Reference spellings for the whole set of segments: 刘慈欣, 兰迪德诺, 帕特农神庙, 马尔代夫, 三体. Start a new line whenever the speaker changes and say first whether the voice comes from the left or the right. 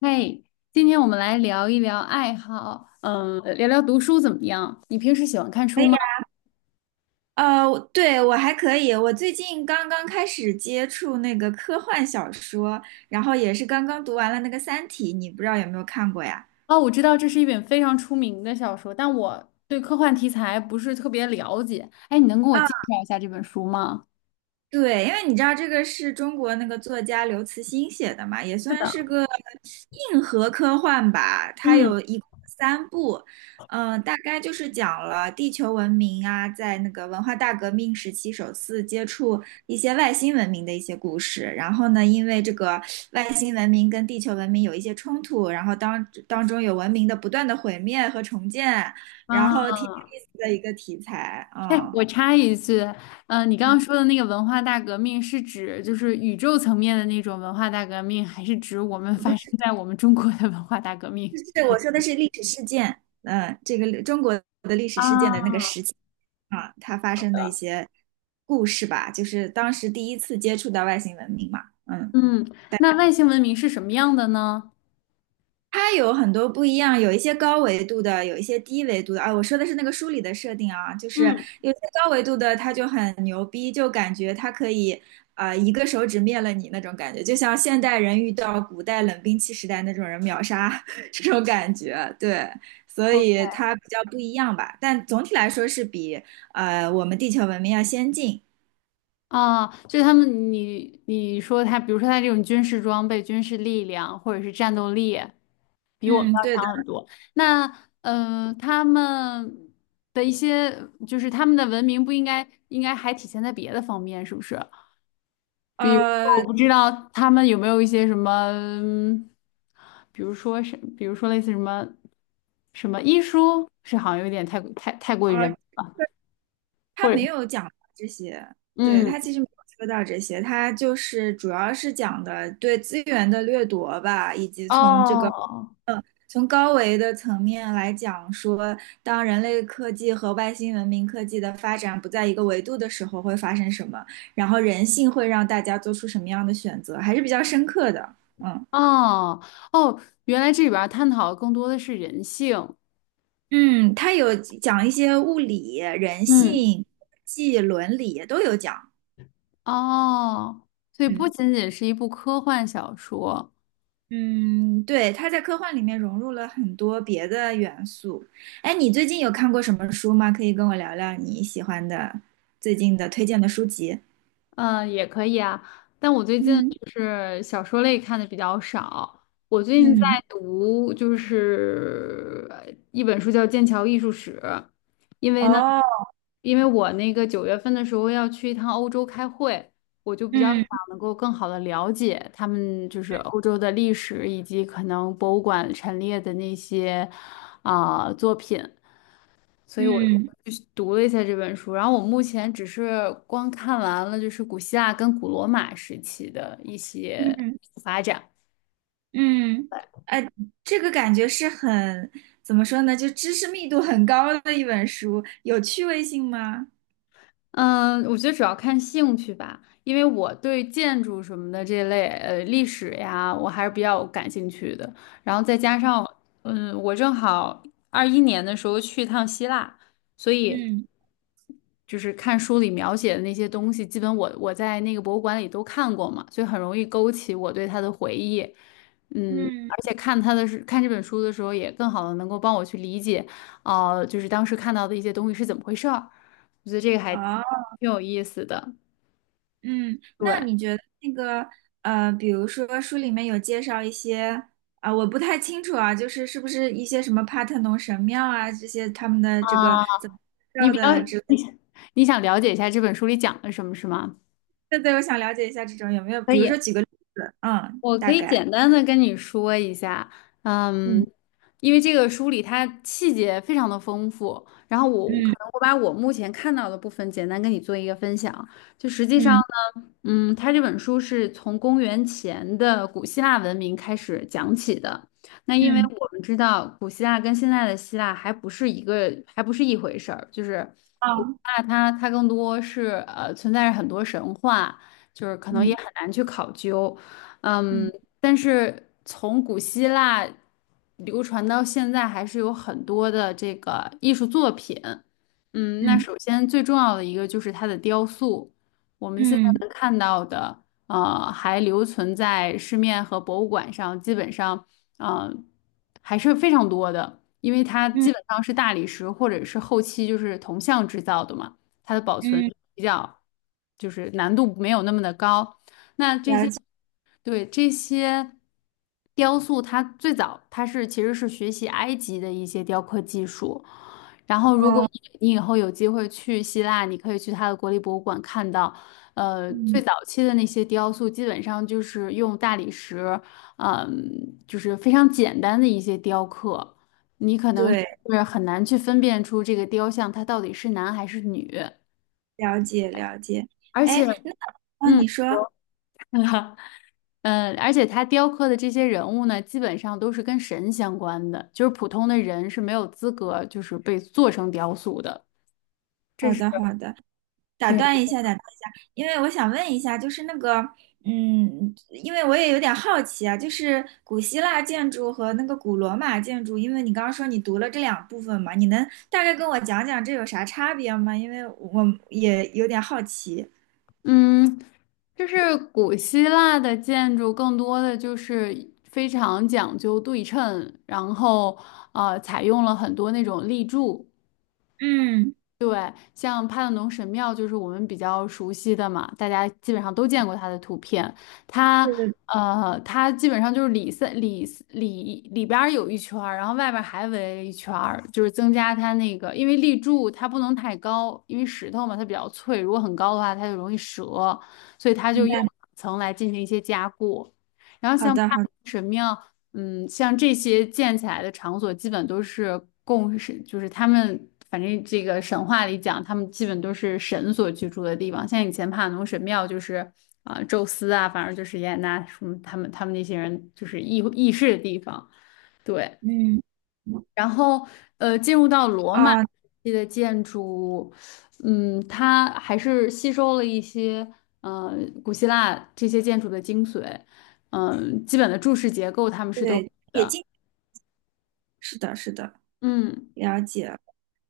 left: 嘿，今天我们来聊一聊爱好，嗯，聊聊读书怎么样？你平时喜欢看
right: 可
left: 书
right: 以，
left: 吗？
right: 我对，我还可以。我最近刚刚开始接触那个科幻小说，然后也是刚刚读完了那个《三体》，你不知道有没有看过呀？
left: 哦，我知道这是一本非常出名的小说，但我对科幻题材不是特别了解。哎，你能跟我
right: 啊。
left: 介绍一下这本书吗？
right: 对，因为你知道这个是中国那个作家刘慈欣写的嘛，也
left: 是
right: 算是
left: 的。
right: 个硬核科幻吧。它
left: 嗯，
right: 有一共三部，嗯、大概就是讲了地球文明啊，在那个文化大革命时期首次接触一些外星文明的一些故事。然后呢，因为这个外星文明跟地球文明有一些冲突，然后当中有文明的不断的毁灭和重建，
left: 啊。
right: 然后挺有意思的一个题材，
left: 嘿，
right: 嗯。
left: 我插一句，你刚刚说的那个文化大革命是指就是宇宙层面的那种文化大革命，还是指我们发生在我们中国的文化大革命？
right: 是我说的是历史事件，嗯，这个中国的历史事件的那个
left: 啊。
right: 时期啊，它发生的一些故事吧，就是当时第一次接触到外星文明嘛，嗯。
left: 嗯，那外星文明是什么样的呢？
right: 它有很多不一样，有一些高维度的，有一些低维度的啊。我说的是那个书里的设定啊，就是
left: 嗯。
right: 有些高维度的，它就很牛逼，就感觉它可以啊、一个手指灭了你那种感觉，就像现代人遇到古代冷兵器时代那种人秒杀 这种感觉。对，所
left: 哦
right: 以它比较不一样吧，但总体来说是比我们地球文明要先进。
left: 啊，就他们你说他，比如说他这种军事装备、军事力量或者是战斗力，比我们
right: 嗯，
left: 要
right: 对的。
left: 强很多。那嗯，他们的一些就是他们的文明不应该应该还体现在别的方面，是不是？比如说，
right: 呃，
left: 我不知道他们有没有一些什么，比如说是，比如说类似什么什么医书，是好像有点太过于
right: 啊，
left: 人，
right: 他
left: 或者
right: 没有讲这些，对，
left: 嗯。
right: 他其实没有说到这些，他就是主要是讲的对资源的掠夺吧，以及从这个
left: 哦。
right: 从高维的层面来讲说，当人类科技和外星文明科技的发展不在一个维度的时候会发生什么，然后人性会让大家做出什么样的选择，还是比较深刻的，嗯。
left: 哦哦，原来这里边儿探讨的更多的是人性。
right: 嗯，他有讲一些物理、人
left: 嗯。
right: 性、技伦理都有讲。
left: 哦，所以不
right: 嗯。
left: 仅仅是一部科幻小说。
right: 嗯，对，他在科幻里面融入了很多别的元素。哎，你最近有看过什么书吗？可以跟我聊聊你喜欢的最近的推荐的书籍。
left: 嗯，也可以啊，但我最近
right: 嗯
left: 就是小说类看的比较少。我最近在
right: 嗯，
left: 读就是一本书叫《剑桥艺术史》。因为呢，
right: 哦，
left: 因为我那个9月份的时候要去一趟欧洲开会，我就比较想
right: 嗯
left: 能够更好的了解他们就是欧洲的历史以及可能博物馆陈列的那些作品。所以我
right: 嗯
left: 就是读了一下这本书，然后我目前只是光看完了就是古希腊跟古罗马时期的一些
right: 嗯
left: 发展。
right: 嗯，呃，这个感觉是很，怎么说呢，就知识密度很高的一本书，有趣味性吗？
left: 嗯，我觉得主要看兴趣吧，因为我对建筑什么的这类历史呀，我还是比较感兴趣的。然后再加上，嗯，我正好21年的时候去一趟希腊，所以
right: 嗯
left: 就是看书里描写的那些东西，基本我在那个博物馆里都看过嘛，所以很容易勾起我对他的回忆。嗯，而
right: 嗯，
left: 且看他的是看这本书的时候，也更好的能够帮我去理解，就是当时看到的一些东西是怎么回事儿。我觉得这个还挺
right: 哦。
left: 有意思的。
right: 嗯，
left: 对
right: 那你觉得那个比如说书里面有介绍一些啊、我不太清楚啊，就是是不是一些什么帕特农神庙啊这些他们的这个
left: 啊，
right: 怎么介
left: 你
right: 绍
left: 比较
right: 的之类的
left: 你想你想了解一下这本书里讲了什么，是吗？
right: 对对，我想了解一下这种有没有，
left: 可
right: 比如说
left: 以。
right: 举个例子，嗯，
left: 我可
right: 大
left: 以
right: 概，
left: 简单的跟你说一下。嗯，
right: 嗯
left: 因为这个书里它细节非常的丰富，然后我可
right: 嗯
left: 能我把我目前看到的部分简单跟你做一个分享。就实际上
right: 嗯
left: 呢，嗯，它这本书是从公元前的古希腊文明开始讲起的。那因为
right: 嗯，
left: 我们知道古希腊跟现在的希腊还不是一个，还不是一回事儿，就是古希
right: 啊
left: 腊它更多是存在着很多神话，就是可能也
right: 嗯
left: 很难去考究。嗯，
right: 嗯
left: 但是从古希腊流传到现在，还是有很多的这个艺术作品。嗯，那
right: 嗯
left: 首先最重要的一个就是它的雕塑，我们现在
right: 嗯
left: 能看到的，还留存在市面和博物馆上，基本上，呃，还是非常多的，因为它
right: 嗯
left: 基本上是大理石或者是后期就是铜像制造的嘛，它的保存
right: 嗯，
left: 比较就是难度没有那么的高。那这些。对，这些雕塑，它最早它是其实是学习埃及的一些雕刻技术。然后，如果
right: 哦，
left: 你以后有机会去希腊，你可以去它的国立博物馆看到，最
right: 嗯，
left: 早期的那些雕塑，基本上就是用大理石，就是非常简单的一些雕刻，你可能
right: 对，
left: 是很难去分辨出这个雕像它到底是男还是女，
right: 了解了解，
left: 而且，
right: 哎，那哦，
left: 嗯。
right: 你说，
left: 嗯，而且他雕刻的这些人物呢，基本上都是跟神相关的，就是普通的人是没有资格就是被做成雕塑的。这
right: 好
left: 是，
right: 的好的。打断一下，打断一下，因为我想问一下，就是那个，嗯，因为我也有点好奇啊，就是古希腊建筑和那个古罗马建筑，因为你刚刚说你读了这两部分嘛，你能大概跟我讲讲这有啥差别吗？因为我也有点好奇。
left: 嗯，就是古希腊的建筑更多的就是非常讲究对称，然后采用了很多那种立柱。
right: 嗯，
left: 对，像帕特农神庙就是我们比较熟悉的嘛，大家基本上都见过它的图片。它
right: 对对，
left: 它基本上就是里三里里里边儿有一圈儿，然后外边儿还围了一圈儿，就是增加它那个，因为立柱它不能太高，因为石头嘛它比较脆，如果很高的话它就容易折，所以它就
right: 明
left: 用
right: 白。
left: 两层来进行一些加固。然后
right: 好
left: 像帕
right: 的，好的，
left: 神庙，嗯，像这些建起来的场所，基本都是供神，就是他们反正这个神话里讲，他们基本都是神所居住的地方。像以前帕农神庙就是宙斯啊，反正就是雅典娜什么他们那些人就是议事的地方。对，
right: 嗯，
left: 然后，进入到罗马时
right: 啊，
left: 期的建筑物嗯，它还是吸收了一些，呃，古希腊这些建筑的精髓，基本的柱式结构他们是都有
right: 对，也
left: 的。
right: 进，是的，是的，
left: 嗯，
right: 了解。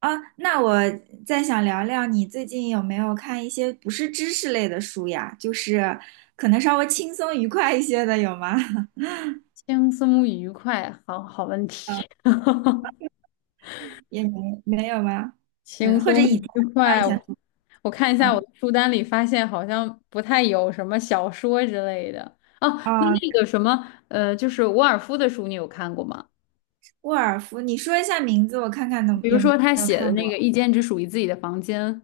right: 啊，那我再想聊聊你最近有没有看一些不是知识类的书呀？就是可能稍微轻松愉快一些的，有吗？
left: 轻松愉快，好好问题，
right: 嗯也没没有吗？
left: 轻
right: 嗯，或者
left: 松
right: 以前，
left: 愉
right: 那以
left: 快，
right: 前，
left: 我看一下我
right: 嗯，
left: 的书单里，发现好像不太有什么小说之类的。哦，那
right: 啊，
left: 那个什么，就是沃尔夫的书，你有看过吗？
right: 沃尔夫，你说一下名字，我看看能
left: 比如
right: 有
left: 说他
right: 没有
left: 写的
right: 看
left: 那
right: 过。
left: 个“一间只属于自己的房间”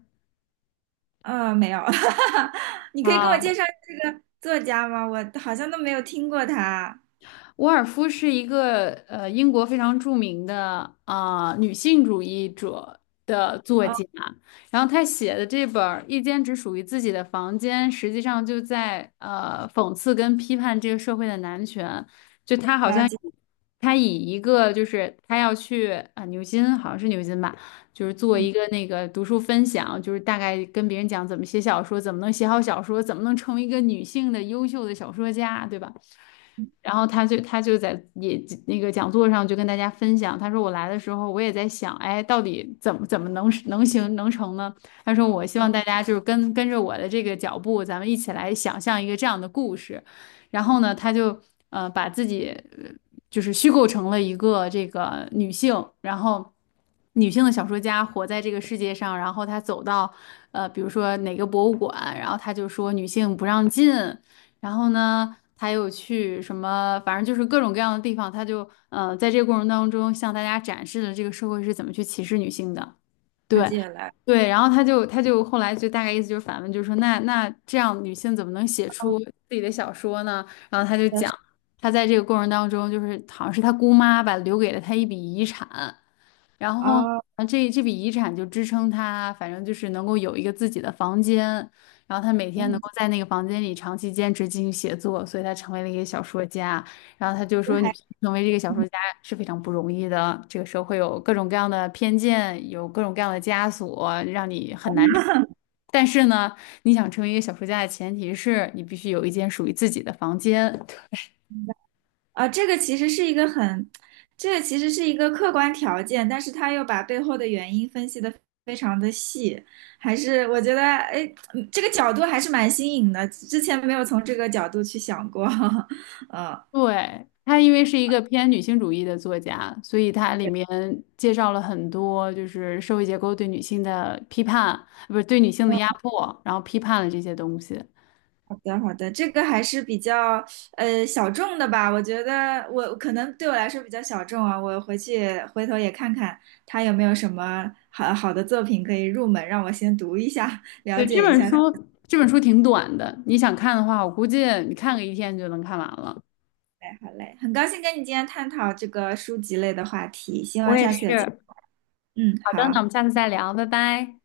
right: 嗯，没有，你可以给我
left: 啊，
right: 介绍这个作家吗？我好像都没有听过他。
left: 沃尔夫是一个英国非常著名的女性主义者的作
right: 哦，
left: 家，然后她写的这本儿《一间只属于自己的房间》，实际上就在讽刺跟批判这个社会的男权。就她好
right: 了
left: 像
right: 解，
left: 她以一个就是她要去牛津，好像是牛津吧，就是做
right: 嗯，
left: 一个那个读书分享，就是大概跟别人讲怎么写小说，怎么能写好小说，怎么能成为一个女性的优秀的小说家，对吧？然后他就在也那个讲座上就跟大家分享，他说我来的时候我也在想，哎，到底怎么能行能成呢？他说我希望大家就是跟着我的这个脚步，咱们一起来想象一个这样的故事。然后呢，他就把自己呃就是虚构成了一个这个女性，然后女性的小说家活在这个世界上，然后她走到比如说哪个博物馆，然后她就说女性不让进。然后呢，他又去什么，反正就是各种各样的地方，他就在这个过程当中向大家展示了这个社会是怎么去歧视女性的。
right: 了
left: 对。
right: 解了。
left: 对，然后他就后来就大概意思就是反问，就是说那那这样女性怎么能写出自己的小说呢？然后他就讲，他在这个过程当中，就是好像是他姑妈吧，留给了他一笔遗产，然后
right: 哦，
left: 这这笔遗产就支撑他，反正就是能够有一个自己的房间，然后他每
right: 我
left: 天能
right: 很
left: 够在那个房间里长期坚持进行写作，所以他成为了一个小说家。然后他就说，
right: 还
left: 女性成为这个小
right: 嗯。
left: 说家是非常不容易的，这个社会有各种各样的偏见，有各种各样的枷锁，让你很难。但是呢，你想成为一个小说家的前提是你必须有一间属于自己的房间。
right: 啊，这个其实是一个很，这个其实是一个客观条件，但是他又把背后的原因分析的非常的细，还是我觉得，哎，嗯这个角度还是蛮新颖的，之前没有从这个角度去想过。嗯，
left: 对，他，因为是一个偏女性主义的作家，所以他里面介绍了很多就是社会结构对女性的批判，不是对女性的压迫，然后批判了这些东西。
right: 好的，好的，这个还是比较小众的吧，我觉得我可能对我来说比较小众啊，我回去回头也看看他有没有什么好的作品可以入门，让我先读一下，了
left: 对，这
right: 解一
left: 本
right: 下。
left: 书，
right: 他。
left: 这本书挺短的，你想看的话，我估计你看个一天就能看完了。
right: 哎，好嘞，很高兴跟你今天探讨这个书籍类的话题，希
left: 我
right: 望
left: 也
right: 下次有机
left: 是。
right: 会，嗯，
left: 好的，那我
right: 好。
left: 们下次再聊，拜拜。